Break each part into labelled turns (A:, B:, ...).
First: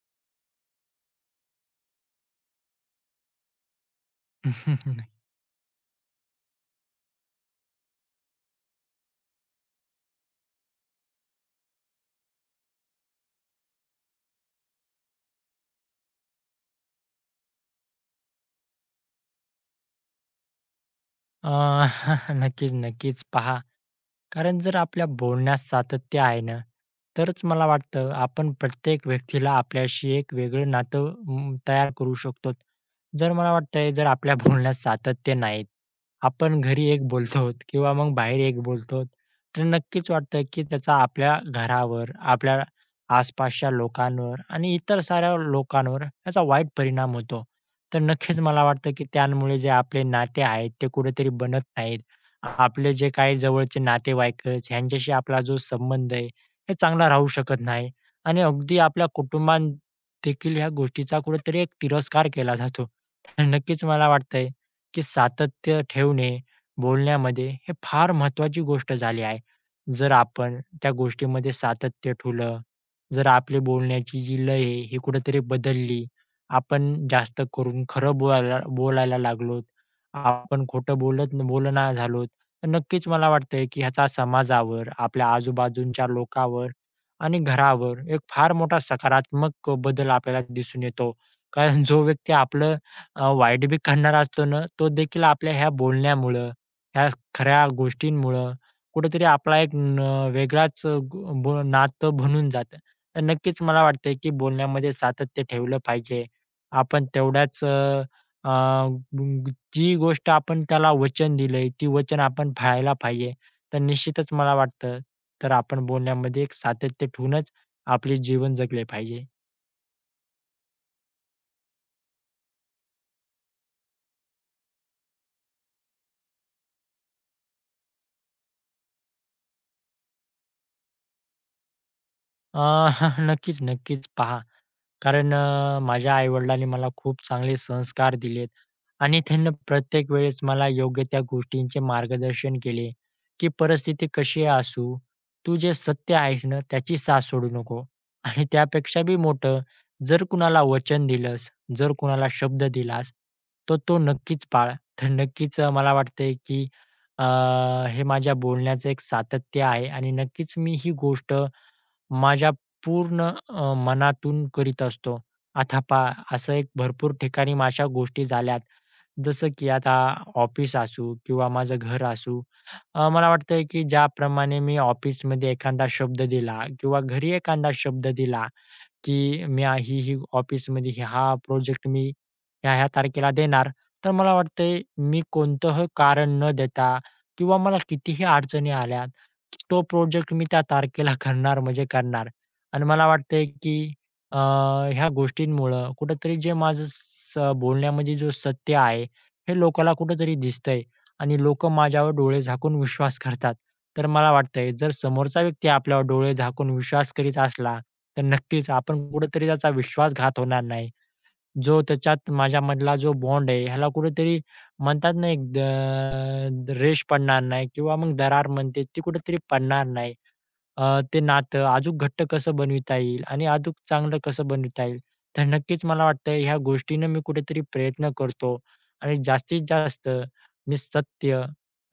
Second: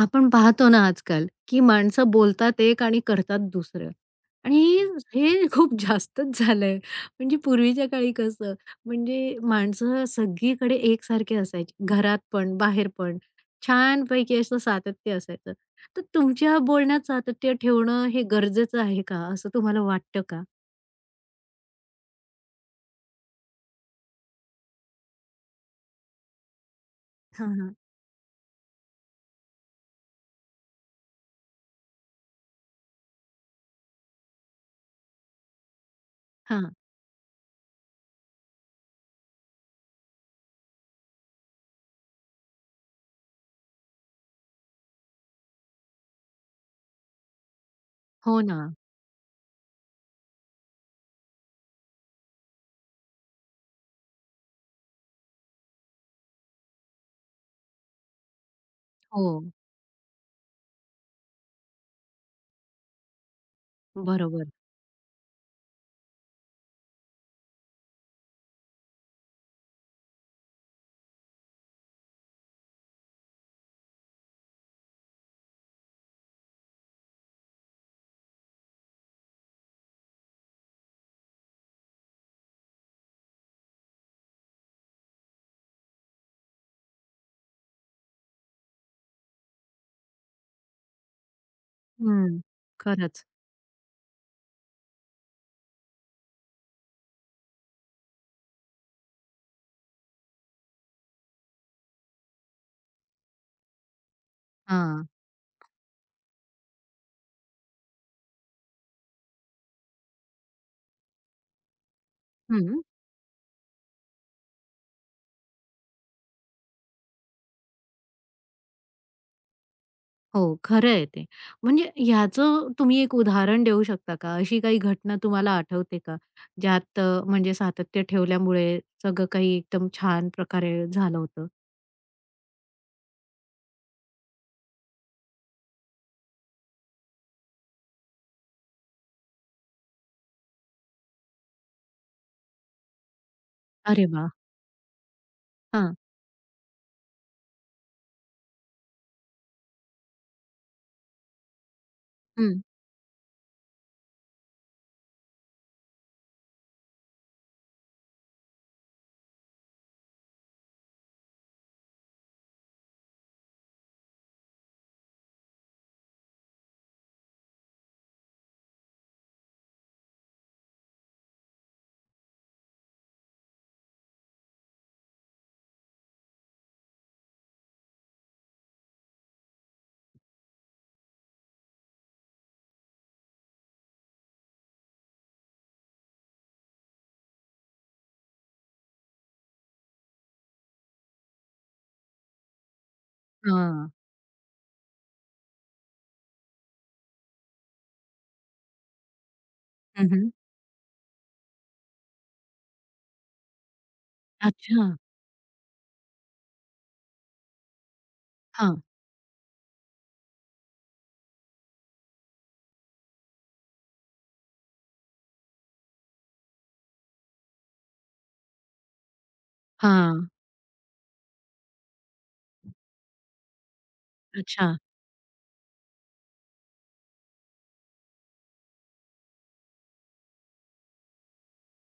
A: आपण पाहतो ना आजकाल, की माणसं बोलतात एक आणि करतात दुसरं आणि हे खूप जास्तच झालंय. म्हणजे पूर्वीच्या काळी कसं, म्हणजे माणसं सगळीकडे एकसारखे असायची. घरात पण, बाहेर पण. छानपैकी असं सातत्य असायचं. तर तुमच्या बोलण्यात सातत्य ठेवणं हे गरजेचं आहे का, असं तुम्हाला वाटतं का?
B: अ, नक्कीच, नक्कीच. पहा, कारण जर आपल्या बोलण्यात सातत्य आहे ना, तरच
A: हां,
B: मला
A: हां.
B: वाटतं आपण प्रत्येक व्यक्तीला आपल्याशी एक वेगळं नातं तयार करू शकतो. जर मला वाटतंय जर आपल्या बोलण्यात सातत्य नाही, आपण
A: हां.
B: घरी एक बोलतो किंवा मग बाहेर एक बोलतो तर नक्कीच वाटतं की त्याचा आपल्या घरावर, आपल्या आसपासच्या लोकांवर आणि इतर साऱ्या लोकांवर याचा वाईट परिणाम होतो. तर नक्कीच
A: हो ना.
B: मला वाटतं की त्यामुळे जे आपले नाते आहेत ते कुठेतरी बनत नाहीत. आपले जे काही जवळचे नातेवाईक आहेत, ह्यांच्याशी आपला जो संबंध आहे, हे चांगला राहू शकत नाही आणि अगदी आपल्या
A: हो.
B: कुटुंबात देखील ह्या गोष्टीचा कुठेतरी एक तिरस्कार केला जातो. तर नक्कीच मला वाटतंय,
A: बरोबर.
B: की सातत्य ठेवणे बोलण्यामध्ये हे फार महत्त्वाची गोष्ट झाली आहे. जर आपण त्या गोष्टीमध्ये सातत्य ठेवलं, जर आपली बोलण्याची जी लय आहे, ही कुठेतरी बदलली, आपण जास्त करून खरं बोलायला बोलायला लागलो, आपण खोटं बोलत बोलना झालो, नक्कीच मला वाटतंय, की ह्याचा समाजावर, आपल्या आजूबाजूच्या लोकांवर आणि घरावर एक फार मोठा सकारात्मक बदल आपल्याला दिसून येतो. कारण जो व्यक्ती
A: हं.
B: आपलं
A: खरंच.
B: वाईट बी करणारा असतो ना, तो देखील आपल्या ह्या बोलण्यामुळं, ह्या खऱ्या गोष्टींमुळं कुठेतरी आपला एक न वेगळाच ब नातं बनून जातं. तर नक्कीच मला वाटतंय, की बोलण्यामध्ये
A: हां.
B: सातत्य ठेवलं पाहिजे. आपण तेवढ्याच अ, जी गोष्ट आपण त्याला वचन दिलंय, ती वचन आपण
A: हं.
B: पाळायला पाहिजे. तर निश्चितच मला वाटतं, तर आपण बोलण्यामध्ये एक सातत्य ठेवूनच आपले जीवन जगले पाहिजे.
A: हो, खरं आहे ते. म्हणजे ह्याचं तुम्ही एक उदाहरण देऊ शकता का? अशी काही घटना तुम्हाला आठवते का? ज्यात म्हणजे सातत्य ठेवल्यामुळे सगळं काही एकदम छान प्रकारे झालं होतं?
B: अ, नक्कीच, नक्कीच. पहा कारण माझ्या आई-वडिलांनी मला खूप चांगले संस्कार दिलेत आणि त्यांनी प्रत्येक वेळेस मला योग्य त्या गोष्टींचे मार्गदर्शन केले, की
A: अरे
B: परिस्थिती
A: वाह!
B: कशी असू, तू जे
A: हां.
B: सत्य आहेस ना, त्याची साथ सोडू नको. आणि त्यापेक्षा बी मोठं, जर कुणाला वचन दिलंस, जर कुणाला
A: हं.
B: शब्द दिलास, तर तो नक्कीच पाळ. तर नक्कीच मला वाटतंय की अ, हे माझ्या बोलण्याचं एक सातत्य आहे आणि नक्कीच मी ही गोष्ट माझ्या पूर्ण मनातून करीत असतो. आता पहा असं एक भरपूर ठिकाणी माझ्या गोष्टी झाल्यात. जसं की आता ऑफिस असू किंवा माझं घर असू. मला वाटतंय की ज्याप्रमाणे मी ऑफिसमध्ये एखादा शब्द दिला किंवा घरी एखादा शब्द दिला की ही ऑफिसमध्ये हा हा प्रोजेक्ट मी ह्या-ह्या तारखेला देणार. तर मला वाटतंय मी कोणतंही कारण न देता किंवा मला कितीही अडचणी आल्या, तो प्रोजेक्ट मी त्या तारखेला करणार म्हणजे करणार. आणि मला वाटतंय की
A: हां.
B: अ, ह्या गोष्टींमुळं कुठेतरी जे माझं बोलण्यामध्ये जो सत्य आहे, हे लोकाला
A: हं, हं.
B: कुठेतरी दिसतंय. आणि लोकं माझ्यावर डोळे झाकून विश्वास करतात. तर मला वाटतंय जर
A: अच्छा.
B: समोरचा व्यक्ती आपल्यावर डोळे झाकून विश्वास करीत असला, तर नक्कीच
A: हां.
B: आपण कुठेतरी त्याचा विश्वासघात होणार नाही जो त्याच्यात माझ्यामधला जो बॉन्ड आहे, ह्याला कुठेतरी म्हणतात ना, एक रेष पडणार नाही किंवा मग दरार म्हणते ती कुठेतरी पडणार नाही.
A: हां.
B: ते नातं अजूक घट्ट कसं बनविता येईल आणि अजूक चांगलं कसं
A: अच्छा.
B: बनविता येईल. तर नक्कीच मला वाटतं ह्या गोष्टीनं मी कुठेतरी प्रयत्न करतो आणि जास्तीत जास्त मी सत्य,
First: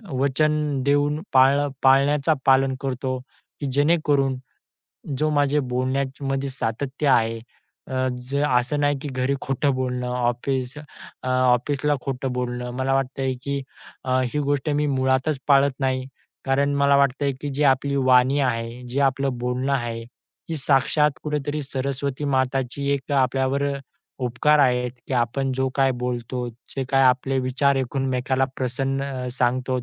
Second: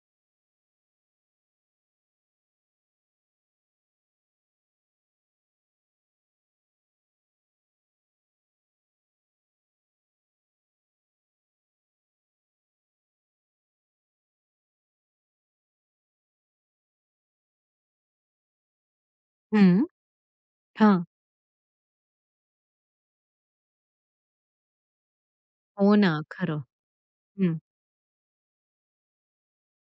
B: वचन देऊन पाळण्याचा पालन करतो, की जेणेकरून जो माझे बोलण्यामध्ये सातत्य आहे. जे असं नाही की घरी खोटं बोलणं, ऑफिसला खोटं बोलणं. मला वाटतंय की ही गोष्ट मी मुळातच पाळत नाही. कारण मला वाटतंय की जी आपली वाणी आहे, जे आपलं
A: हं.
B: बोलणं आहे, ही
A: हां.
B: साक्षात कुठेतरी सरस्वती माताची एक आपल्यावर उपकार आहेत, की आपण जो काय
A: हो ना,
B: बोलतो,
A: खरं.
B: जे काय आपले
A: हं.
B: विचार एकमेकाला प्रसन्न सांगतो.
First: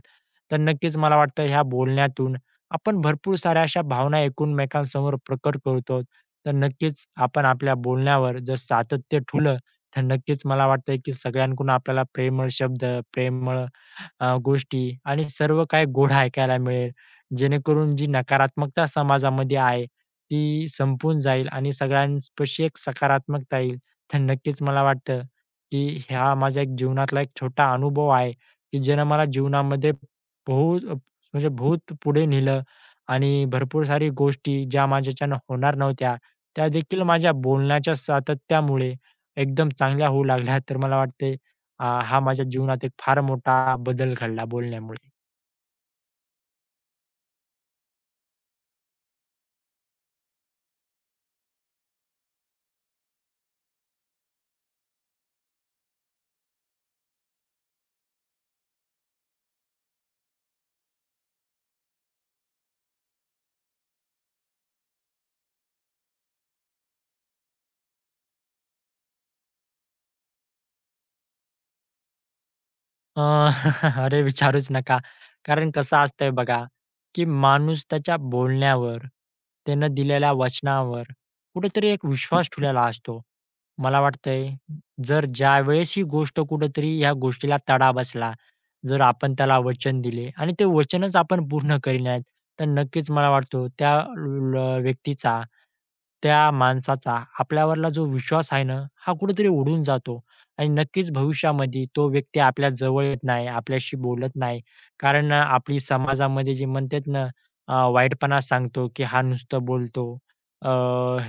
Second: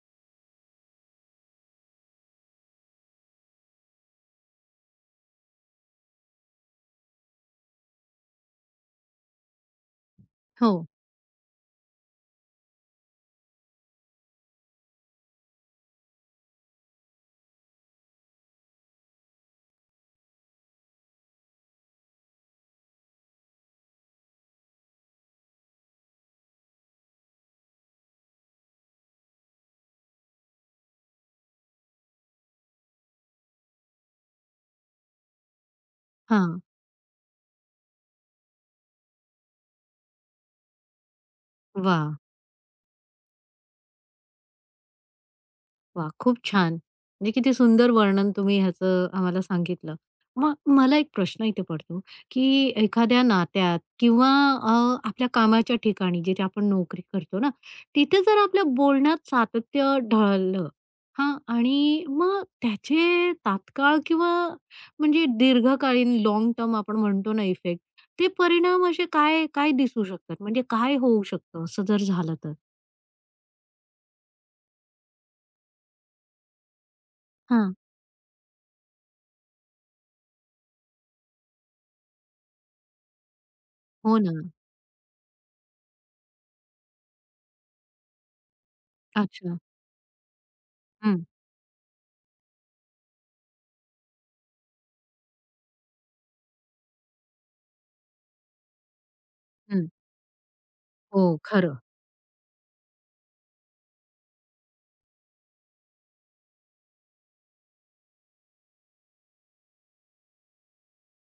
B: तर नक्कीच मला वाटतं ह्या बोलण्यातून आपण भरपूर साऱ्या अशा भावना एकमेकांसमोर प्रकट करतो. तर नक्कीच आपण आपल्या बोलण्यावर जर सातत्य ठेवलं, तर नक्कीच मला
A: हो.
B: वाटतंय की सगळ्यांकडून आपल्याला प्रेमळ शब्द, प्रेमळ गोष्टी आणि सर्व काही गोड ऐकायला मिळेल. जेणेकरून जी नकारात्मकता समाजामध्ये आहे, ती संपून जाईल आणि सगळ्यांपाशी एक सकारात्मकता येईल. तर नक्कीच मला वाटतं, की हा माझा एक जीवनातला एक छोटा अनुभव आहे, की ज्यानं मला जीवनामध्ये बहुत बहुत पुढे नेलं आणि भरपूर सारी गोष्टी ज्या माझ्याच्यानं होणार नव्हत्या,
A: हां.
B: त्या देखील माझ्या बोलण्याच्या सातत्यामुळे एकदम चांगल्या होऊ लागल्या. तर मला वाटतंय
A: वाह!
B: हा माझ्या जीवनात एक फार मोठा बदल घडला बोलण्यामुळे.
A: वा, खूप छान. म्हणजे किती सुंदर वर्णन तुम्ही ह्याचं आम्हाला सांगितलं. मग मला एक प्रश्न इथे पडतो, की एखाद्या नात्यात किंवा अ, आपल्या कामाच्या ठिकाणी जिथे आपण नोकरी करतो ना, तिथे जर आपल्या बोलण्यात सातत्य ढळलं हां, आणि मग त्याचे तात्काळ किंवा म्हणजे दीर्घकालीन लाँग टर्म आपण म्हणतो ना इफेक्ट, ते परिणाम असे काय काय दिसू शकतात? म्हणजे काय होऊ शकतं असं जर झालं तर?
B: अ, अरे विचारूच नका. कारण कसं असतंय बघा, की
A: हां.
B: माणूस त्याच्या बोलण्यावर, त्यानं दिलेल्या वचनावर कुठेतरी एक विश्वास ठेवलेला असतो. मला
A: हो ना.
B: वाटतंय जर ज्यावेळेस ही गोष्ट कुठेतरी ह्या गोष्टीला तडा बसला, जर आपण त्याला
A: अच्छा.
B: वचन दिले आणि ते वचनच
A: हं,
B: आपण पूर्ण केले नाहीत, तर नक्कीच मला वाटतो त्या ल व्यक्तीचा, त्या माणसाचा आपल्यावरला जो विश्वास आहे ना, हा कुठेतरी उडून
A: हं.
B: जातो. आणि नक्कीच
A: हो, खरं.
B: भविष्यामध्ये तो व्यक्ती आपल्या जवळ येत नाही, आपल्याशी बोलत नाही. कारण आपली समाजामध्ये जे म्हणतात ना, वाईटपणा सांगतो, की हा नुसतं बोलतो, अ,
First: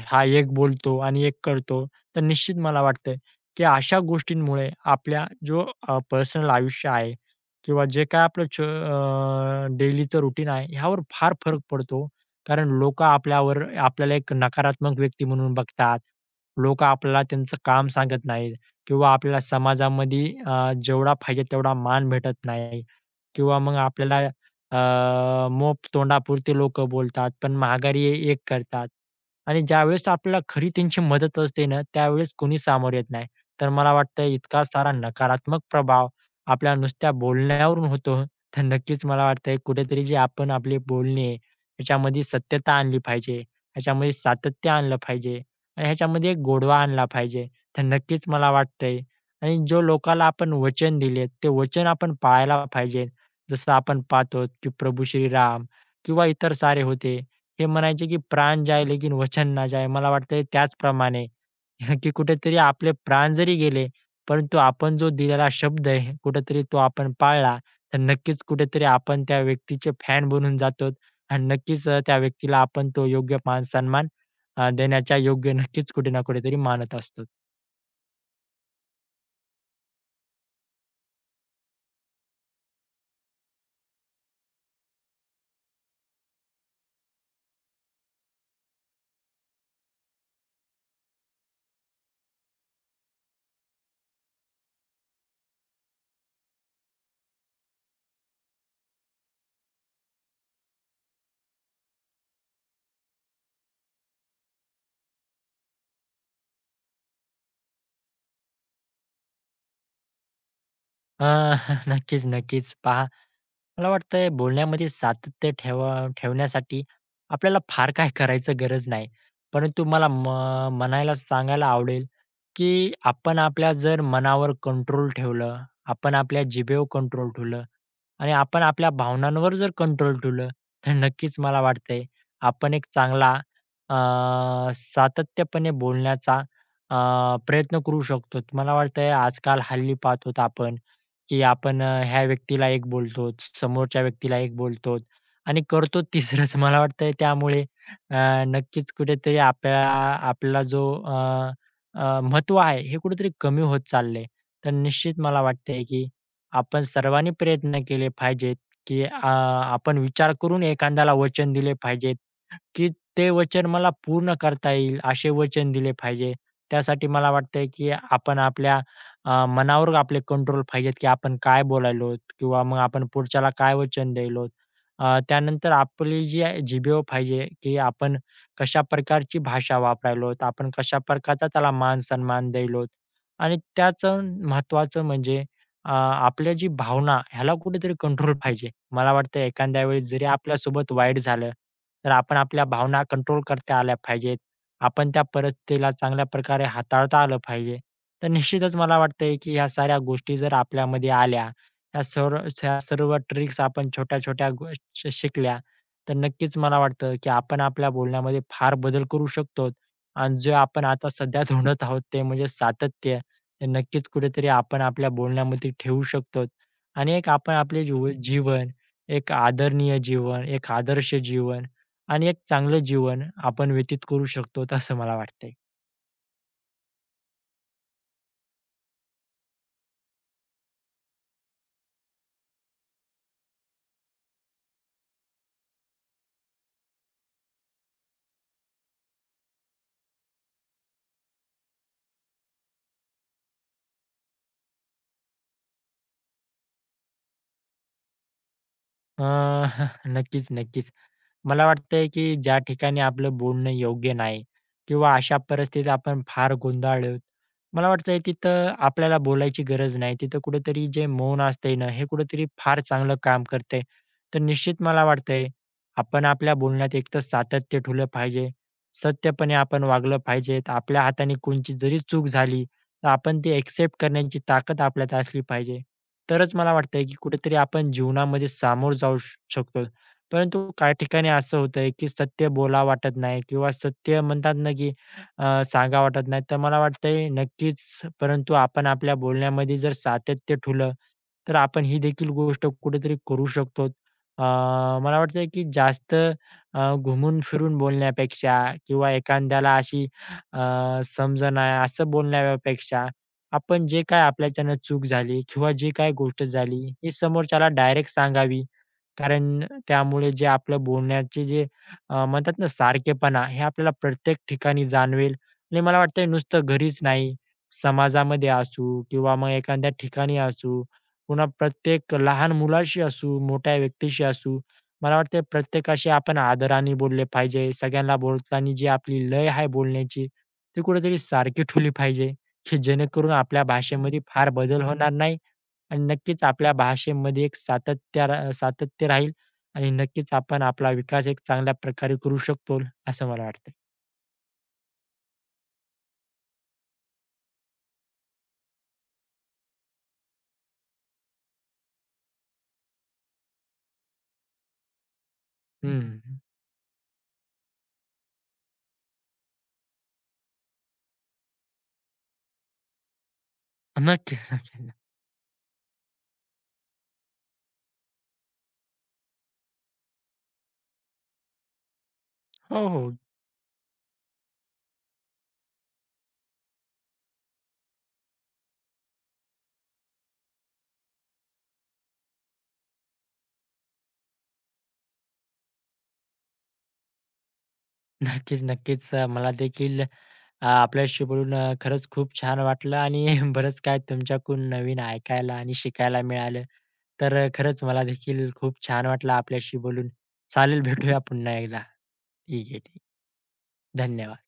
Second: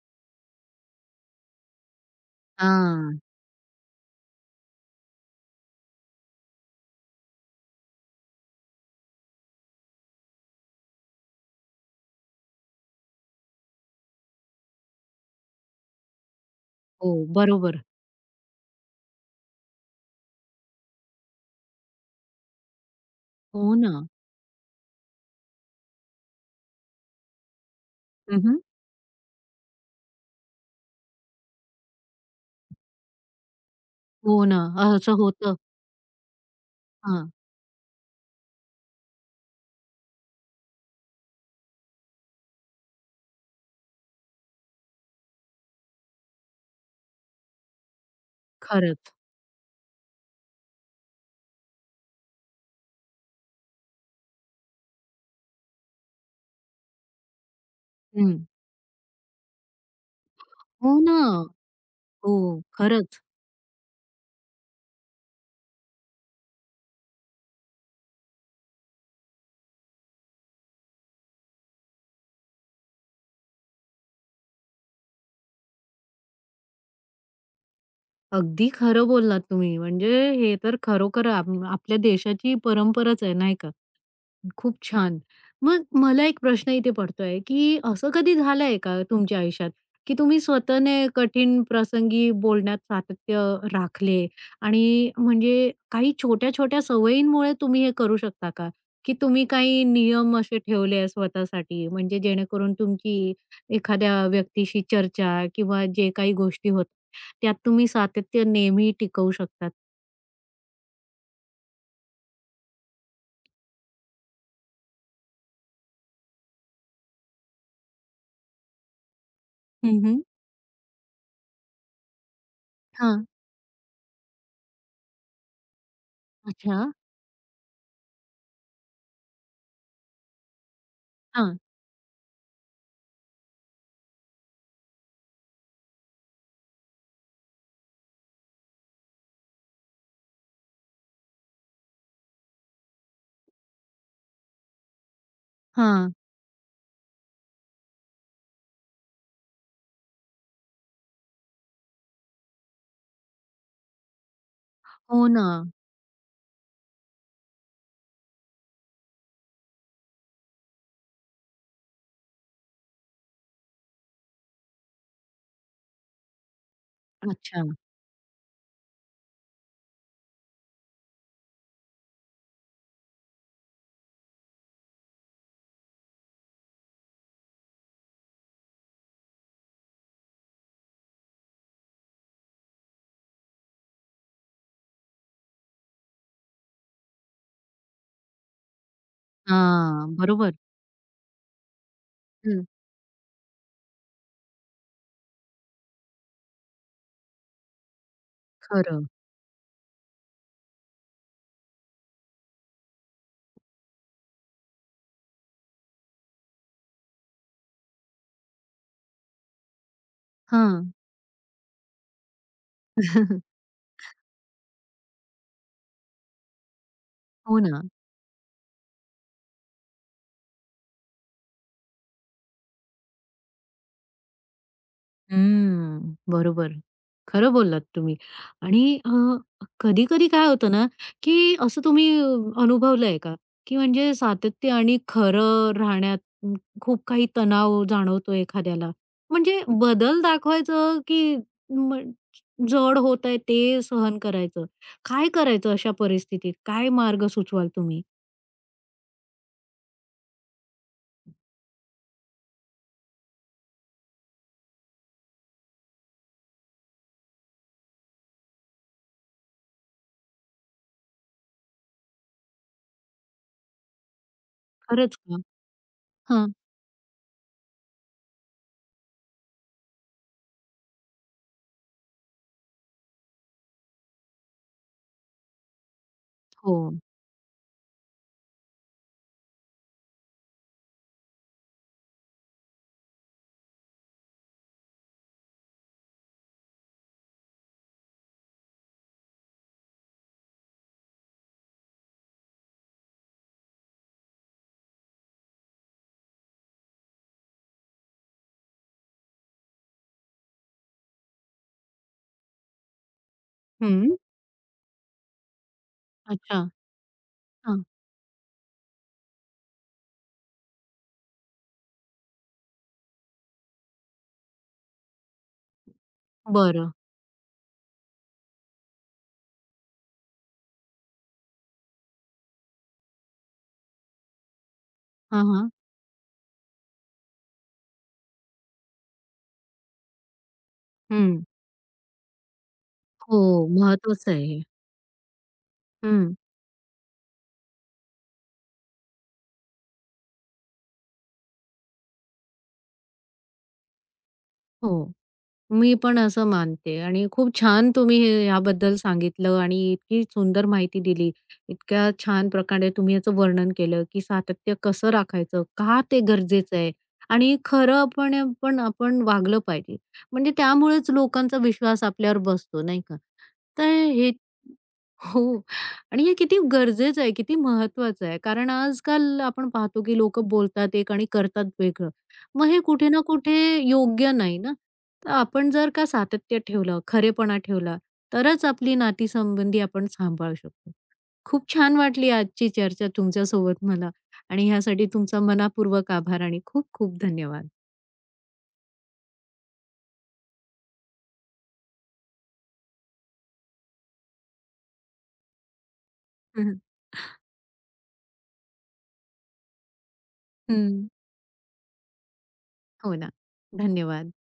B: हा एक बोलतो आणि एक करतो. तर निश्चित मला वाटतं,
A: हां.
B: की अशा गोष्टींमुळे आपल्या जो पर्सनल आयुष्य आहे किंवा जे काय आपलं डेलीचं रूटीन आहे, ह्यावर फार फरक पडतो. कारण लोकं आपल्यावर आपल्याला एक नकारात्मक व्यक्ती म्हणून बघतात. लोकं
A: हो,
B: आपल्याला त्यांचं
A: बरोबर.
B: काम सांगत नाहीत. किंवा आपल्याला समाजामध्ये जेवढा पाहिजे तेवढा मान भेटत नाही किंवा
A: हो
B: मग
A: ना.
B: आपल्याला मोप तोंडापुरती लोक बोलतात, पण माघारी एक
A: हं, हं.
B: करतात. आणि ज्यावेळेस आपल्याला खरी त्यांची मदत असते ना, त्यावेळेस कोणी सामोरे येत नाही. तर मला वाटतं
A: हो ना.
B: इतका सारा
A: असं होतं.
B: नकारात्मक प्रभाव आपल्या नुसत्या
A: हां,
B: बोलण्यावरून होतो. तर नक्कीच मला वाटतंय कुठेतरी जे आपण आपले बोलणे ह्याच्यामध्ये सत्यता आणली पाहिजे, ह्याच्यामध्ये सातत्य आणलं पाहिजे आणि ह्याच्यामध्ये एक गोडवा आणला पाहिजे. तर नक्कीच मला वाटतंय
A: खरंच.
B: आणि जो लोकाला आपण वचन दिलेत, ते वचन आपण पाळायला पाहिजे. जसं आपण पाहतो की प्रभू श्रीराम किंवा इतर सारे होते. हे म्हणायचे की
A: हं.
B: "प्राण जाय लेकिन वचन ना जाय." मला वाटतंय
A: हो ना.
B: त्याचप्रमाणे की
A: हो,
B: कुठेतरी आपले
A: खरंच.
B: प्राण जरी गेले, परंतु आपण जो दिलेला शब्द आहे कुठेतरी तो आपण पाळला, तर नक्कीच कुठेतरी आपण त्या व्यक्तीचे फॅन बनून जातो आणि नक्कीच त्या व्यक्तीला आपण तो योग्य मान सन्मान देण्याच्या योग्य नक्कीच कुठे ना कुठेतरी मानत असतो.
A: अगदी खरं बोललात तुम्ही. म्हणजे हे तर खरोखर आपल्या देशाची परंपराच आहे, नाही का? खूप छान. मग मला एक प्रश्न इथे पडतोय, की असं कधी झालंय का तुमच्या आयुष्यात, की तुम्ही स्वतःने कठीण प्रसंगी बोलण्यात सातत्य राखले आणि म्हणजे काही छोट्या-छोट्या सवयींमुळे तुम्ही हे करू शकता का? की तुम्ही काही नियम असे ठेवले स्वतःसाठी म्हणजे जेणेकरून तुमची एखाद्या व्यक्तीशी चर्चा किंवा जे काही गोष्टी होतात, त्यात तुम्ही सातत्य नेहमी टिकवू शकतात?
B: अ, नक्कीच, नक्कीच. पहा, मला वाटतंय बोलण्यामध्ये सातत्य ठेवण्यासाठी आपल्याला फार काही करायचं गरज नाही. परंतु
A: हं,
B: मला
A: हं.
B: म म्हणायला सांगायला आवडेल, की आपण आपल्या जर मनावर कंट्रोल ठेवलं, आपण आपल्या
A: अच्छा.
B: जिभेवर कंट्रोल ठेवलं, आणि आपण आपल्या भावनांवर जर कंट्रोल ठेवलं, तर नक्कीच
A: हां.
B: मला वाटतंय आपण एक चांगला अ, सातत्यपणे बोलण्याचा अ, प्रयत्न करू शकतो. मला वाटतंय आजकाल हल्ली पाहतो आपण, की आपण ह्या व्यक्तीला एक बोलतो, समोरच्या व्यक्तीला एक बोलतो आणि करतो
A: हां.
B: तिसरंच. मला वाटतंय त्यामुळे नक्कीच कुठेतरी आपला जो महत्त्व आहे हे कुठेतरी कमी होत चाललंय. तर निश्चित
A: हो
B: मला
A: ना.
B: वाटतंय की आपण सर्वांनी प्रयत्न केले पाहिजेत, की आपण विचार करून एखाद्याला वचन दिले पाहिजेत, की ते वचन मला पूर्ण करता येईल, असे वचन दिले पाहिजे. त्यासाठी मला
A: अच्छा.
B: वाटतंय, की आपण आपल्या मनावर आपले कंट्रोल पाहिजेत, की आपण काय बोलायलोत किंवा मग आपण पुढच्याला काय वचन द्यायलोत. त्यानंतर आपली जी आहे जिभेवर पाहिजे, की आपण कशा प्रकारची भाषा वापरायलोत, आपण कशा प्रकारचा त्याला मान-सन्मान द्यायलोत आणि त्याचं महत्त्वाचं म्हणजे आपल्या जी भावना ह्याला कुठेतरी कंट्रोल पाहिजे. मला वाटतं एखाद्या वेळेस
A: हां,
B: जरी
A: बरोबर.
B: आपल्यासोबत वाईट झालं, तर आपण आपल्या
A: हं.
B: भावना कंट्रोल करता आल्या पाहिजेत. आपण त्या परिस्थितीला चांगल्या प्रकारे हाताळता आलं पाहिजे. तर निश्चितच मला
A: खरं.
B: वाटतंय, की ह्या साऱ्या गोष्टी जर आपल्यामध्ये आल्या, ह्या सर्व ट्रिक्स आपण छोट्या-छोट्या गोष्टी शिकल्या, तर नक्कीच मला वाटतं, की आपण आपल्या बोलण्यामध्ये फार बदल करू शकतो. आणि जे
A: हां.
B: आपण आता सध्या धुंडत आहोत, ते म्हणजे सातत्य. नक्कीच कुठेतरी आपण आपल्या बोलण्यामध्ये ठेवू शकतो. आणि एक आपण
A: हो ना.
B: आपले जीवन, एक आदरणीय जीवन, एक आदर्श जीवन आणि एक चांगलं जीवन आपण व्यतीत करू शकतो, असं मला वाटतंय.
A: हम्म. बरोबर. खरं बोललात तुम्ही. आणि कधी-कधी काय होतं ना, की असं तुम्ही अनुभवलंय का, की म्हणजे सातत्य आणि खरं राहण्यात अ, खूप काही तणाव जाणवतो एखाद्याला? म्हणजे बदल दाखवायचं की म जड होत आहे ते सहन करायचं? काय करायचं अशा परिस्थितीत? काय मार्ग सुचवाल तुम्ही?
B: अ, नक्कीच, नक्कीच. मला वाटतंय की ज्या ठिकाणी आपलं बोलणं योग्य नाही किंवा अशा परिस्थितीत आपण फार गोंधळलोत, मला वाटतंय तिथं आपल्याला बोलायची गरज नाही. तिथं कुठेतरी जे मौन असतंय ना, हे कुठेतरी फार चांगलं काम करतंय. तर निश्चित मला
A: खरंच का?
B: वाटतंय आपण
A: हां.
B: आपल्या बोलण्यात एकतर सातत्य ठेवलं पाहिजे, सत्यपणे आपण वागलं पाहिजे. आपल्या हाताने कोणची जरी चूक झाली, तर आपण ती एक्सेप्ट करण्याची ताकद आपल्यात असली पाहिजे. तरच मला
A: हो.
B: वाटतंय की कुठेतरी आपण जीवनामध्ये सामोरं जाऊ श शकतो. परंतु काही ठिकाणी असं होतंय की सत्य बोलावं वाटत नाही किंवा सत्य म्हणतात ना की सांगावं वाटत नाही. तर मला वाटतंय नक्कीच परंतु आपण आपल्या बोलण्यामध्ये जर सातत्य ठेवलं, तर आपण ही देखील गोष्ट कुठेतरी करू शकतो. अ, मला वाटतंय की जास्त घुमून-फिरून बोलण्यापेक्षा किंवा एखाद्याला अशी अ, समजणा असं बोलण्यापेक्षा आपण जे
A: हं.
B: काय आपल्याच्यानं चूक झाली किंवा जी काही गोष्ट
A: अच्छा.
B: झाली, ही समोरच्याला
A: हां.
B: डायरेक्ट सांगावी. कारण त्यामुळे जे आपलं बोलण्याचे जे म्हणतात ना सारखेपणा हे आपल्याला प्रत्येक ठिकाणी जाणवेल आणि मला वाटतंय नुसतं
A: बरं.
B: घरीच नाही, समाजामध्ये असू किंवा मग एखाद्या ठिकाणी असू, पुन्हा प्रत्येक लहान मुलाशी असू, मोठ्या व्यक्तीशी असू, मला वाटतंय
A: हां, हां.
B: प्रत्येकाशी आपण आदराने बोलले पाहिजे. सगळ्यांना बोलताना जी आपली लय आहे बोलण्याची, ती कुठेतरी
A: हं.
B: सारखी ठेवली पाहिजे, की जेणेकरून
A: हो,
B: आपल्या भाषेमध्ये
A: महत्वाचं आहे
B: फार
A: हे.
B: बदल होणार नाही. आणि
A: हं.
B: नक्कीच आपल्या भाषेमध्ये एक सातत्य राहील आणि नक्कीच आपण आपला विकास एक चांगल्या प्रकारे करू शकतो, असं मला वाटतंय.
A: हो. मी पण असं मानते आणि खूप छान तुम्ही हे याबद्दल सांगितलं आणि इतकी सुंदर माहिती दिली. इतक्या छान प्रकारे तुम्ही याचं वर्णन केलं, की सातत्य कसं राखायचं, का
B: हं.
A: ते गरजेचं आहे आणि खरंपणे पण पण आपण वागलं पाहिजे. म्हणजे त्यामुळेच लोकांचा विश्वास आपल्यावर बसतो, नाही का? तर हे
B: नक्कीच, नक्कीच.
A: हो. आणि हे किती गरजेचं आहे, किती महत्वाचं आहे. कारण आजकाल आपण पाहतो, की लोकं बोलतात एक आणि करतात वेगळं. मग हे
B: हो,
A: कुठे
B: हो.
A: ना कुठे योग्य नाही ना. तर आपण जर का सातत्य ठेवलं, खरेपणा ठेवला, तरच आपली नातीसंबंधी आपण सांभाळू शकतो. खूप छान वाटली आजची चर्चा तुमच्यासोबत मला आणि ह्यासाठी तुमचा मनापूर्वक आभार आणि खूप खूप धन्यवाद.
B: नक्कीच, नक्कीच. मला देखील आपल्याशी बोलून खरंच खूप छान वाटलं आणि बरंच काय तुमच्याकडून नवीन ऐकायला आणि शिकायला मिळालं.
A: हं, हं.
B: तर खरंच मला देखील खूप छान वाटलं आपल्याशी बोलून. चालेल, भेटूया पुन्हा एकदा. ठीक आहे, ठीक.
A: हो ना. धन्यवाद.
B: धन्यवाद.